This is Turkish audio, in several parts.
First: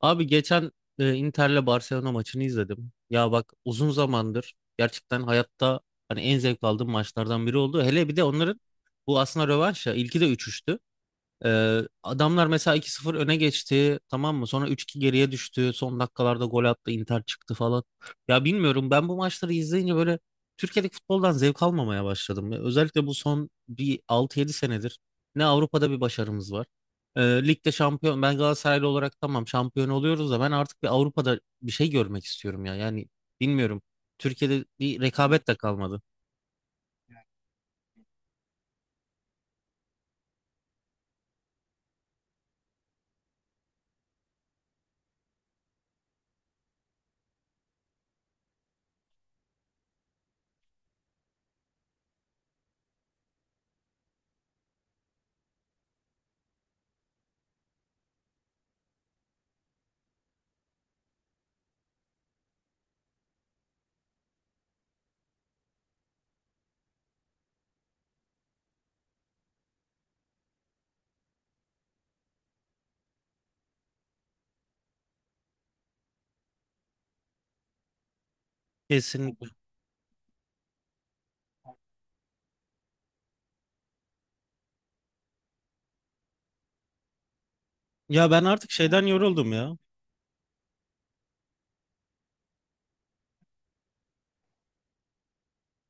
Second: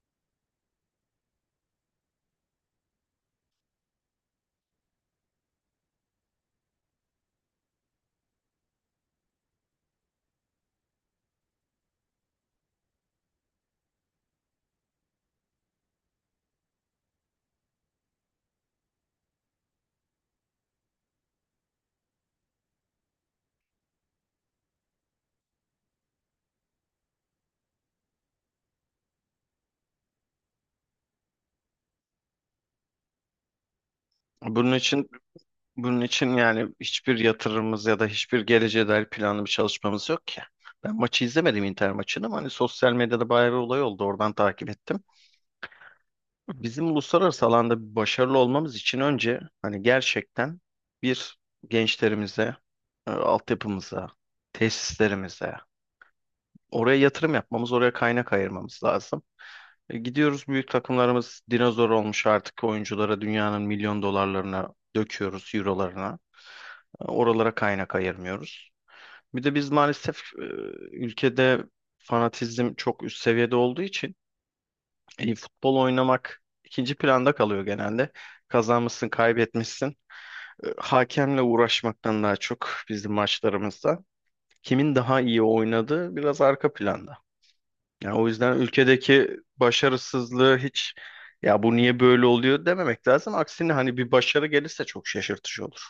Abi geçen Inter'le Barcelona maçını izledim. Ya bak uzun zamandır gerçekten hayatta hani en zevk aldığım maçlardan biri oldu. Hele bir de onların bu aslında rövanş ya. İlki de 3. Adamlar mesela 2-0 öne geçti, tamam mı? Sonra 3-2 geriye düştü. Son dakikalarda gol attı, Inter çıktı falan. Ya bilmiyorum, ben bu maçları izleyince böyle Türkiye'deki futboldan zevk almamaya başladım. Ya özellikle bu son bir 6 yedi senedir ne Avrupa'da bir başarımız var. Ee, Ligde şampiyon, ben Galatasaraylı olarak tamam şampiyon oluyoruz da ben artık bir Avrupa'da bir şey görmek istiyorum ya. Yani bilmiyorum. Türkiye'de Bunun bir için rekabet de bunun kalmadı. için yani hiçbir yatırımımız ya da hiçbir geleceğe dair planlı bir çalışmamız yok ki. Ben maçı izlemedim Inter maçını ama hani sosyal medyada bayağı bir olay oldu. Oradan takip ettim. Bizim uluslararası alanda başarılı olmamız için önce hani gerçekten bir gençlerimize, altyapımıza, tesislerimize oraya yatırım yapmamız, oraya kaynak ayırmamız lazım. Gidiyoruz büyük takımlarımız dinozor olmuş artık oyunculara dünyanın milyon dolarlarına döküyoruz, eurolarına. Oralara kaynak ayırmıyoruz. Bir de biz maalesef ülkede fanatizm çok üst seviyede olduğu için futbol oynamak ikinci planda kalıyor genelde. Kazanmışsın, Kesinlikle. kaybetmişsin. Hakemle uğraşmaktan daha çok bizim maçlarımızda kimin daha iyi oynadığı biraz arka planda. Yani o Ya ben yüzden artık şeyden ülkedeki yoruldum ya. başarısızlığı hiç ya bu niye böyle oluyor dememek lazım. Aksine hani bir başarı gelirse çok şaşırtıcı olur.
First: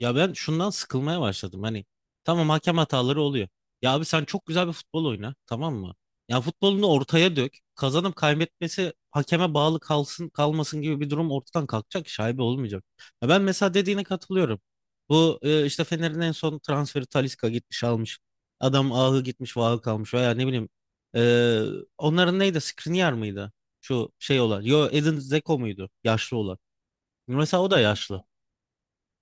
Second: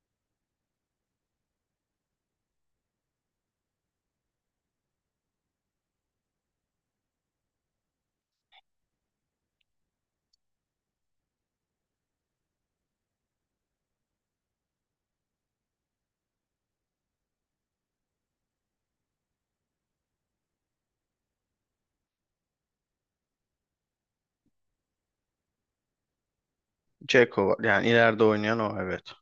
Ya ben şundan sıkılmaya başladım. Hani tamam, hakem hataları oluyor. Ya abi sen çok güzel bir futbol oyna, tamam mı? Ya futbolunu ortaya dök. Kazanıp kaybetmesi hakeme bağlı kalsın, kalmasın gibi bir durum ortadan kalkacak, şaibe olmayacak. Ya ben mesela dediğine katılıyorum. Bu işte Fener'in en son transferi Talisca gitmiş almış. Adam ahı gitmiş, vahı kalmış veya ne bileyim. e, Onların neydi? Skriniar mıydı? Şu şey olan. Yo, Edin Dzeko muydu? Yaşlı olan. Ceko var. Mesela o da Yani yaşlı. ileride oynayan o, evet.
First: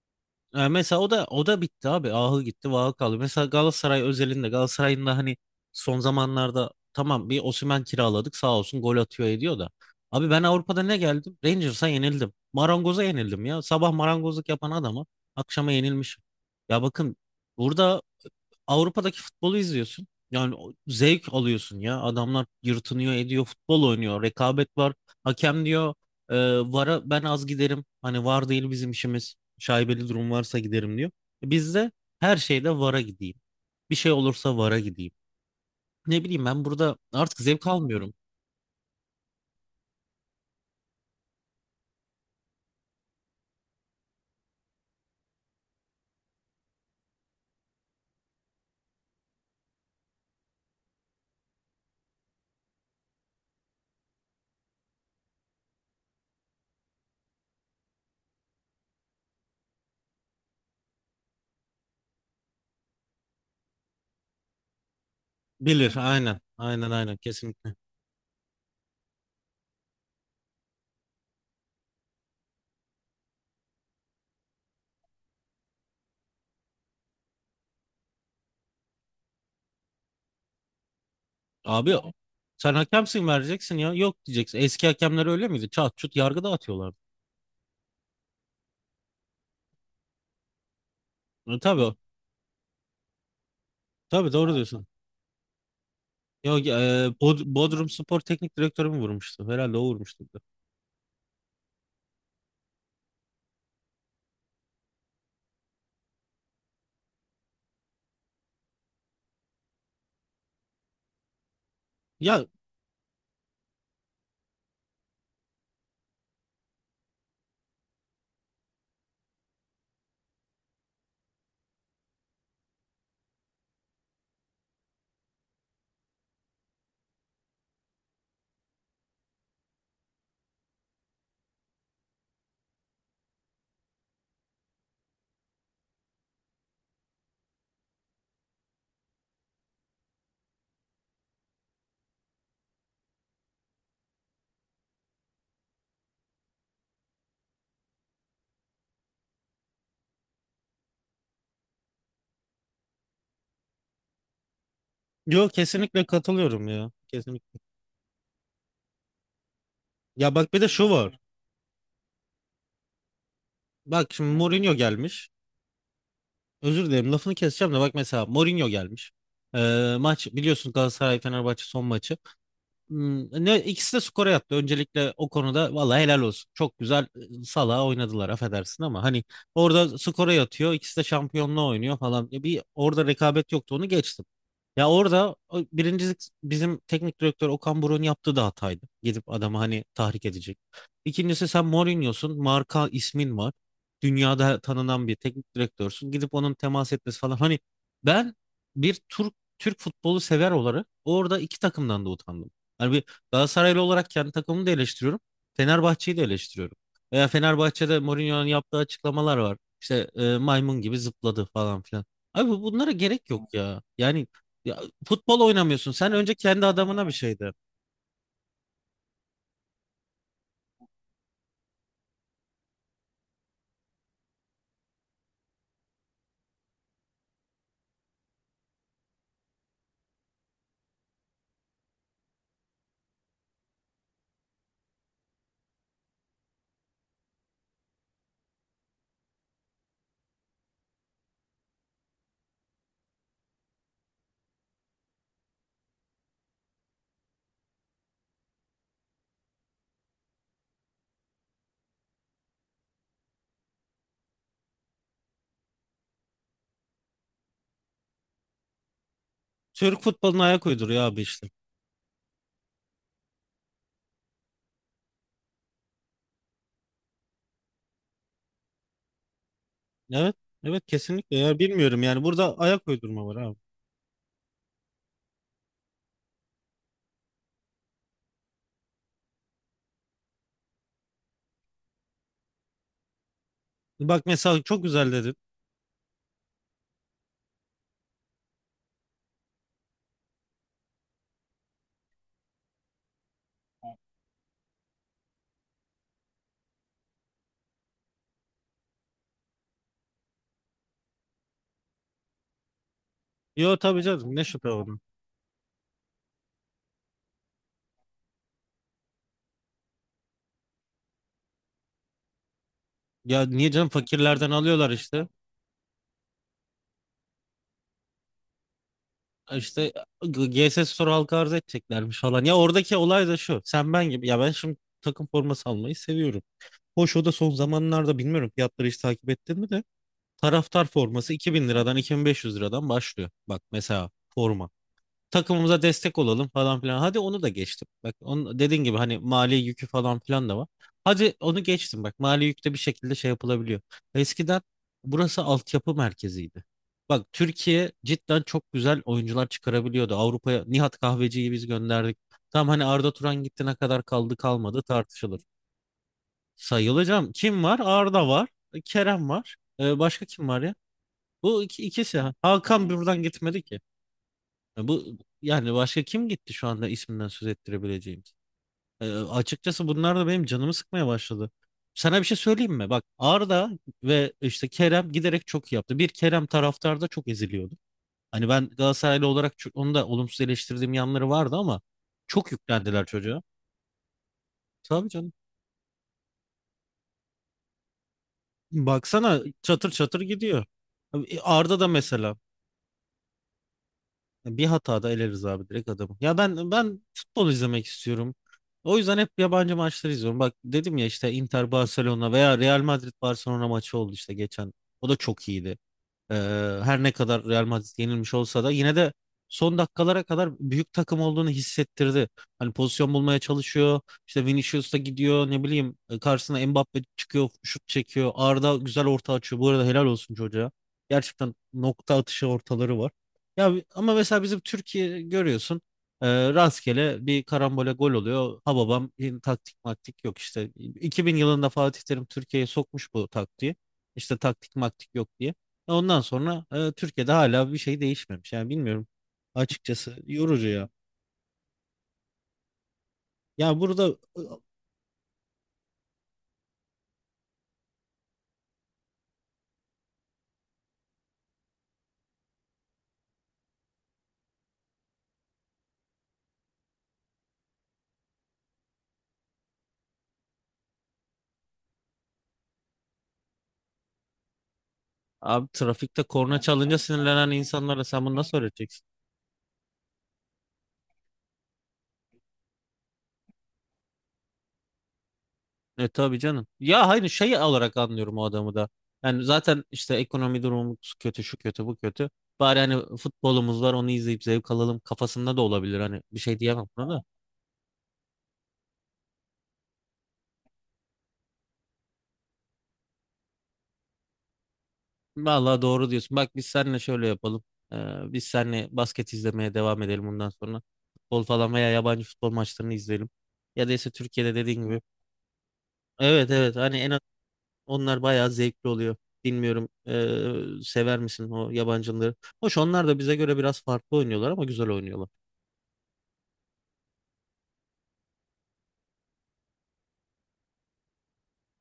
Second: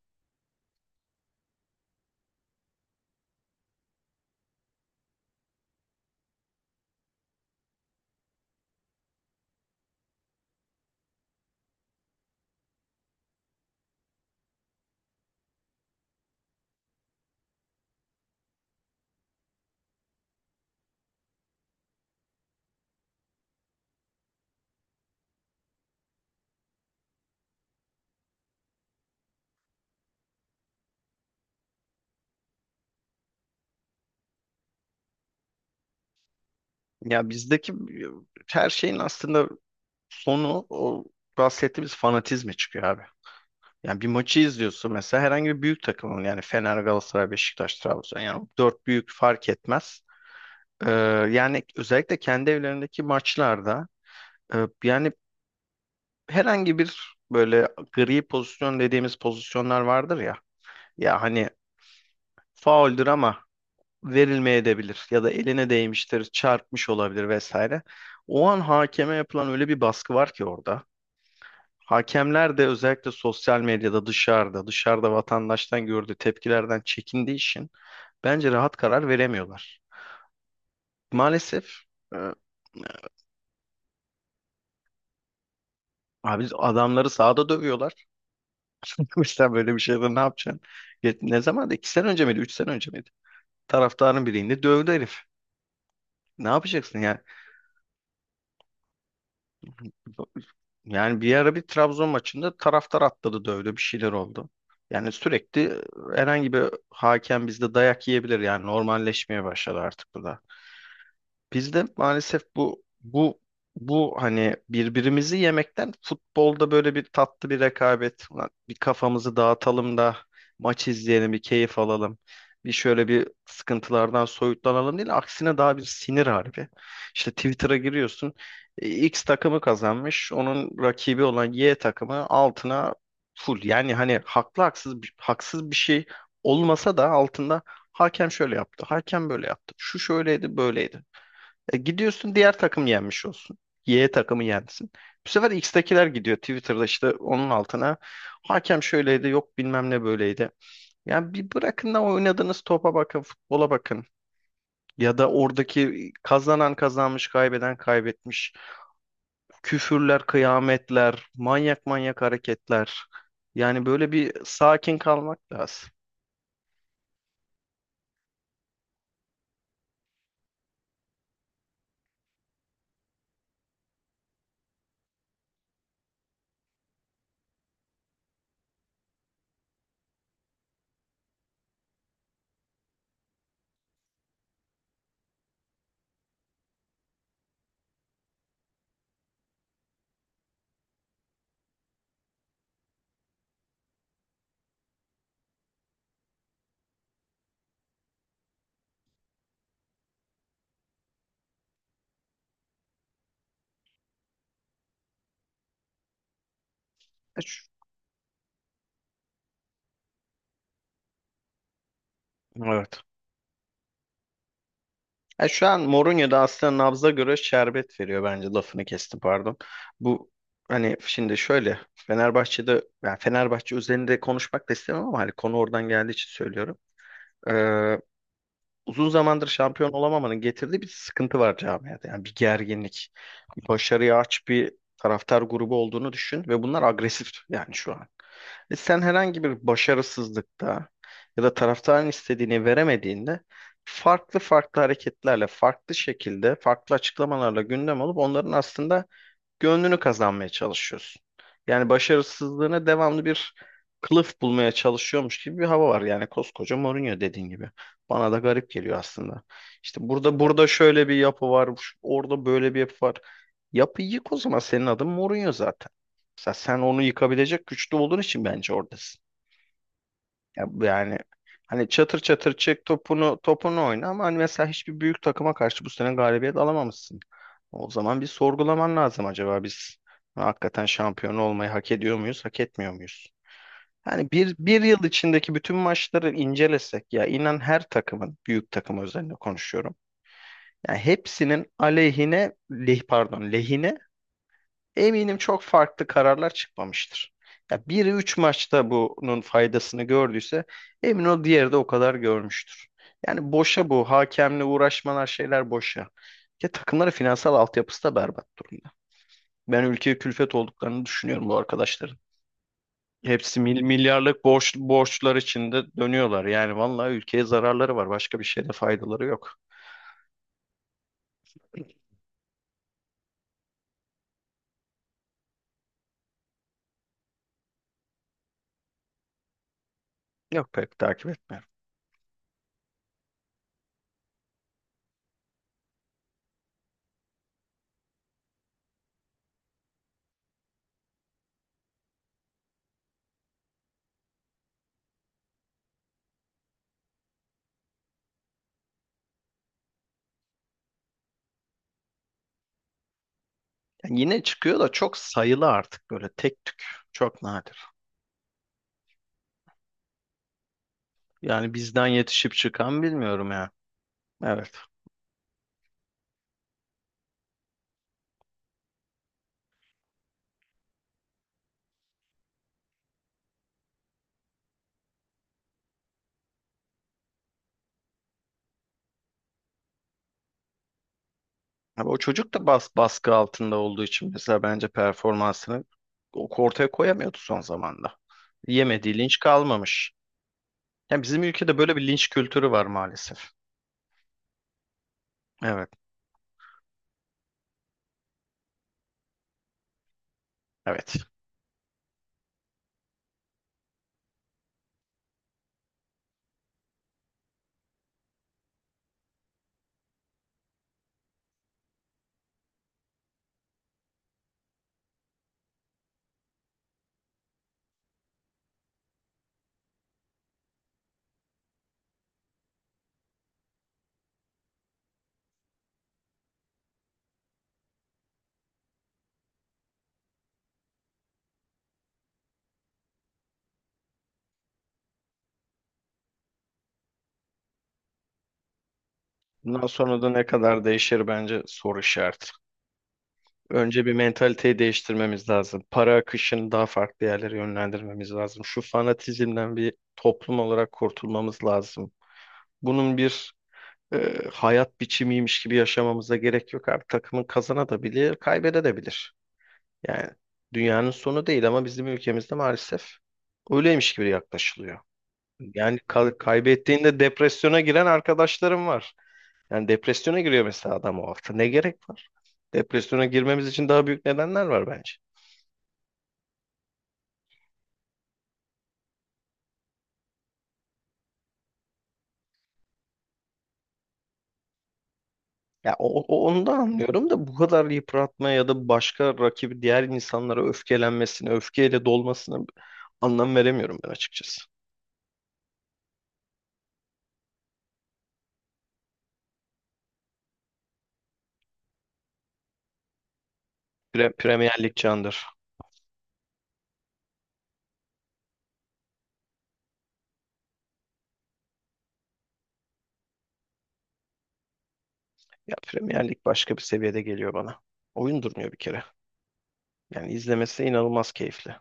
Mesela o da o da bitti abi. Ahı gitti, vahı kaldı. Mesela Galatasaray özelinde Galatasaray'ın da hani son zamanlarda tamam, bir Osimhen kiraladık sağ olsun, gol atıyor ediyor da. Abi ben Avrupa'da ne geldim? Rangers'a yenildim. Marangoz'a yenildim ya. Sabah marangozluk yapan adama akşama yenilmişim. Ya bakın, burada Avrupa'daki futbolu izliyorsun. Yani zevk alıyorsun ya. Adamlar yırtınıyor, ediyor, futbol oynuyor. Rekabet var. Hakem diyor, e, VAR'a ben az giderim. Hani VAR değil bizim işimiz. Şaibeli durum varsa giderim diyor. Biz her şeyde VAR'a gideyim. Bir şey olursa VAR'a gideyim. Ne bileyim, ben burada Ya artık zevk bizdeki almıyorum. her şeyin aslında sonu o bahsettiğimiz fanatizme çıkıyor abi. Yani bir maçı izliyorsun mesela herhangi bir büyük takımın yani Fener, Galatasaray, Beşiktaş, Trabzon yani dört büyük fark etmez. Ee, yani özellikle kendi evlerindeki maçlarda yani herhangi bir böyle gri pozisyon dediğimiz pozisyonlar vardır ya. Ya hani fauldür ama verilmeyebilir ya da eline Bilir, değmiştir, aynen. çarpmış Aynen, aynen, olabilir kesinlikle. vesaire. O an hakeme yapılan öyle bir baskı var ki orada. Hakemler de özellikle sosyal medyada dışarıda vatandaştan gördüğü tepkilerden çekindiği için bence rahat karar veremiyorlar. Maalesef Abi e, sen hakemsin, vereceksin ya. Yok diyeceksin. Eski hakemler öyle miydi? Çat çut yargı abi dağıtıyorlar. adamları sahada dövüyorlar. Sen böyle bir şeyde ne yapacaksın? Ne zaman? İki Tabii, sene önce miydi? Üç sene önce miydi? Taraftarın tabii, doğru birliğinde diyorsun. dövdü herif. Ne Yok, yapacaksın yani? Bodrum Spor Teknik Direktörü mü vurmuştu? Herhalde o vurmuştu. Yani bir ara bir Trabzon maçında taraftar atladı dövdü bir şeyler oldu. Yani sürekli herhangi bir hakem bizde dayak yiyebilir yani normalleşmeye başladı artık bu da. Biz de maalesef Ya bu hani birbirimizi yemekten futbolda böyle bir tatlı bir rekabet, ulan bir kafamızı dağıtalım da maç izleyelim, bir keyif alalım. Bir şöyle bir sıkıntılardan soyutlanalım değil, aksine daha bir sinir harbi. İşte Twitter'a giriyorsun, X takımı kazanmış, onun rakibi olan Y takımı altına full. Yani hani haklı haksız haksız bir şey olmasa da altında hakem şöyle yaptı, hakem böyle yaptı, şu şöyleydi, böyleydi. Gidiyorsun diğer takım yenmiş olsun. Y takımı yensin. Bu sefer X'tekiler gidiyor Twitter'da işte onun altına. Hakem şöyleydi yok bilmem ne böyleydi. Yani bir bırakın da oynadığınız topa bakın, futbola bakın. Ya da yok, kesinlikle oradaki katılıyorum kazanan ya. kazanmış, Kesinlikle. kaybeden kaybetmiş. Küfürler, Ya bak, bir de şu var. kıyametler, manyak manyak hareketler. Yani böyle Bak şimdi bir Mourinho sakin gelmiş. kalmak lazım. Özür dilerim, lafını keseceğim de bak mesela Mourinho gelmiş. Maç biliyorsun, Galatasaray Fenerbahçe son maçı. Ne ikisi de skora yattı. Öncelikle o konuda vallahi helal olsun. Çok güzel, salağa oynadılar, affedersin ama hani orada skora yatıyor. İkisi de şampiyonluğa oynuyor falan. Bir orada rekabet yoktu, onu geçtim. Ya orada, o birincisi, bizim teknik direktör Okan Buruk'un yaptığı da hataydı. Gidip adamı hani tahrik edecek. İkincisi, sen Mourinho'sun. Marka ismin var. Dünyada tanınan bir teknik direktörsün. Gidip onun temas etmesi falan. Hani ben bir Türk futbolu sever olarak orada iki takımdan da utandım. Hani bir Galatasaraylı olarak kendi takımımı da eleştiriyorum. Fenerbahçe'yi de eleştiriyorum. Veya E, şu- Fenerbahçe'de Mourinho'nun yaptığı açıklamalar var. İşte maymun gibi zıpladı falan filan. Abi bunlara Evet. gerek yok ya. Yani ya, futbol Ya şu an oynamıyorsun. Sen Mourinho önce da kendi aslında adamına nabza bir göre şey de. şerbet veriyor bence, lafını kestim pardon. Bu hani şimdi şöyle Fenerbahçe'de yani Fenerbahçe üzerinde konuşmak da istemem ama hani konu oradan geldiği için söylüyorum. Ee, uzun zamandır şampiyon olamamanın getirdiği bir sıkıntı var camiada. Yani bir gerginlik, bir başarıya aç bir taraftar grubu olduğunu düşün ve bunlar agresif yani şu an. Ve sen herhangi bir başarısızlıkta ya da taraftarın istediğini veremediğinde farklı farklı hareketlerle, farklı şekilde, farklı açıklamalarla gündem olup onların aslında gönlünü kazanmaya çalışıyorsun. Yani başarısızlığına devamlı bir kılıf bulmaya çalışıyormuş gibi bir hava var. Yani koskoca Mourinho dediğin gibi. Bana da garip geliyor aslında. İşte Türk burada futboluna ayak burada uyduruyor şöyle bir abi yapı işte. var, orada böyle bir yapı var. Yapıyı yık o zaman, senin adın Mourinho zaten. Mesela sen onu yıkabilecek güçlü olduğun için bence oradasın. Evet. Ya bu Evet, yani kesinlikle ya, hani bilmiyorum çatır yani, çatır burada çek ayak uydurma var topunu abi. topunu oyna ama hani mesela hiçbir büyük takıma karşı bu sene galibiyet alamamışsın. O zaman bir sorgulaman lazım, acaba biz hakikaten şampiyon olmayı hak ediyor muyuz, hak etmiyor muyuz? Bak Yani bir, mesela bir çok yıl güzel dedin. içindeki bütün maçları incelesek ya inan her takımın, büyük takım özelinde konuşuyorum. Yani hepsinin aleyhine, pardon, lehine eminim çok farklı kararlar çıkmamıştır. Ya biri 3 maçta bunun faydasını gördüyse emin ol diğeri de o kadar görmüştür. Yani Yo boşa tabii bu canım, ne hakemle şüphe onun. uğraşmalar, şeyler boşa. Ya takımların finansal altyapısı da berbat durumda. Ben ülkeye külfet olduklarını düşünüyorum bu arkadaşların. Ya Hepsi niye canım, milyarlık fakirlerden borç, alıyorlar işte. borçlar içinde dönüyorlar. Yani vallahi ülkeye zararları var. Başka bir şeyde faydaları yok. İşte GS Store halka arz edeceklermiş falan. Ya oradaki olay da şu. Sen ben gibi. Ya ben şimdi takım forması almayı seviyorum. Hoş, o da son zamanlarda, bilmiyorum, fiyatları hiç takip ettin mi de. Yok, Taraftar pek takip forması 2000 etmiyorum. liradan 2500 liradan başlıyor. Bak mesela forma, takımımıza destek olalım falan filan. Hadi onu da geçtim. Bak onun dediğin gibi hani mali yükü falan filan da var. Hadi onu geçtim, bak mali yükte bir şekilde şey yapılabiliyor. Eskiden burası altyapı merkeziydi. Bak Türkiye cidden çok güzel oyuncular çıkarabiliyordu. Avrupa'ya Nihat Kahveci'yi biz gönderdik. Tam hani Arda Turan gitti, ne kadar Yani kaldı yine çıkıyor kalmadı da çok tartışılır. sayılı artık böyle tek tük. Sayılacağım. Çok Kim var? nadir. Arda var. Kerem var. Başka kim var ya? Bu Yani bizden ikisi. yetişip Hakan çıkan buradan bilmiyorum gitmedi ya. ki. Evet. Ya bu yani başka kim gitti şu anda isminden söz ettirebileceğimiz? Açıkçası bunlar da benim canımı sıkmaya başladı. Sana bir şey söyleyeyim mi? Bak Arda ve işte Kerem giderek çok iyi yaptı. Bir Kerem, taraftar da çok eziliyordu. Hani ben Galatasaraylı olarak çok, onu da olumsuz eleştirdiğim yanları vardı ama Abi o çok çocuk da yüklendiler baskı çocuğa. altında olduğu için mesela bence Tabii canım. performansını ortaya koyamıyordu son zamanda. Yemediği linç Baksana çatır kalmamış. çatır gidiyor. Yani Abi, bizim ülkede Arda da böyle bir linç mesela. kültürü var maalesef. Bir hatada eleriz abi, direkt Evet, adamı. Ya ben futbol izlemek istiyorum. O yüzden hep yabancı maçları izliyorum. Bak dedim ya, evet. işte Inter Barcelona veya Real Madrid Barcelona maçı oldu işte geçen. O da çok iyiydi. Ee, Her ne kadar Real Madrid yenilmiş olsa da yine de son dakikalara kadar büyük takım olduğunu hissettirdi. Hani pozisyon bulmaya çalışıyor. İşte Vinicius da gidiyor, ne bileyim, karşısına Mbappe çıkıyor, şut çekiyor. Arda güzel orta açıyor. Bu arada helal olsun çocuğa. Gerçekten nokta atışı ortaları var. Ya ama mesela bizim Türkiye görüyorsun, rastgele bir karambole gol oluyor. Ha babam, taktik maktik yok işte. 2000 yılında Fatih Terim Türkiye'ye sokmuş bu taktiği. İşte taktik maktik yok diye. Ondan sonra Türkiye'de hala bir şey değişmemiş. Yani bilmiyorum. Bundan Açıkçası sonra da ne yorucu kadar ya. değişir bence soru işareti. Ya Önce burada bir e, mentaliteyi değiştirmemiz lazım. Para akışını daha farklı yerlere yönlendirmemiz lazım. Şu fanatizmden bir toplum olarak kurtulmamız lazım. Bunun bir hayat biçimiymiş gibi yaşamamıza gerek yok. Artık takımın kazanabilir, kaybedebilir. Yani dünyanın sonu değil ama bizim ülkemizde maalesef öyleymiş gibi yaklaşılıyor. abi, Yani trafikte korna çalınca kaybettiğinde sinirlenen depresyona insanlara giren sen bunu nasıl arkadaşlarım öğreteceksin? var. Yani depresyona giriyor mesela adam o hafta. Ne gerek var? Depresyona girmemiz için daha büyük nedenler var bence. E tabii canım. Ya hayır, şey olarak anlıyorum o adamı da. Yani zaten işte ekonomi durumumuz kötü, şu kötü, bu kötü. Bari hani futbolumuz var, onu izleyip zevk alalım kafasında da Ya olabilir. Hani bir şey onu da diyemem buna da. anlıyorum da bu kadar yıpratma ya da başka rakibi diğer insanlara öfkelenmesine, öfkeyle dolmasına anlam veremiyorum ben açıkçası. Vallahi doğru diyorsun. Bak biz seninle şöyle yapalım. Biz seninle basket izlemeye devam edelim bundan sonra. Futbol falan veya yabancı futbol maçlarını izleyelim. Ya da ise Türkiye'de Premier dediğin Lig gibi. candır. Evet, evet, hani en az onlar bayağı zevkli oluyor. Bilmiyorum, sever misin o yabancıları? Hoş onlar da bize göre biraz farklı oynuyorlar ama güzel oynuyorlar. Ya Premier Lig başka bir seviyede geliyor bana. Oyun durmuyor bir kere. Yani izlemesi inanılmaz keyifli.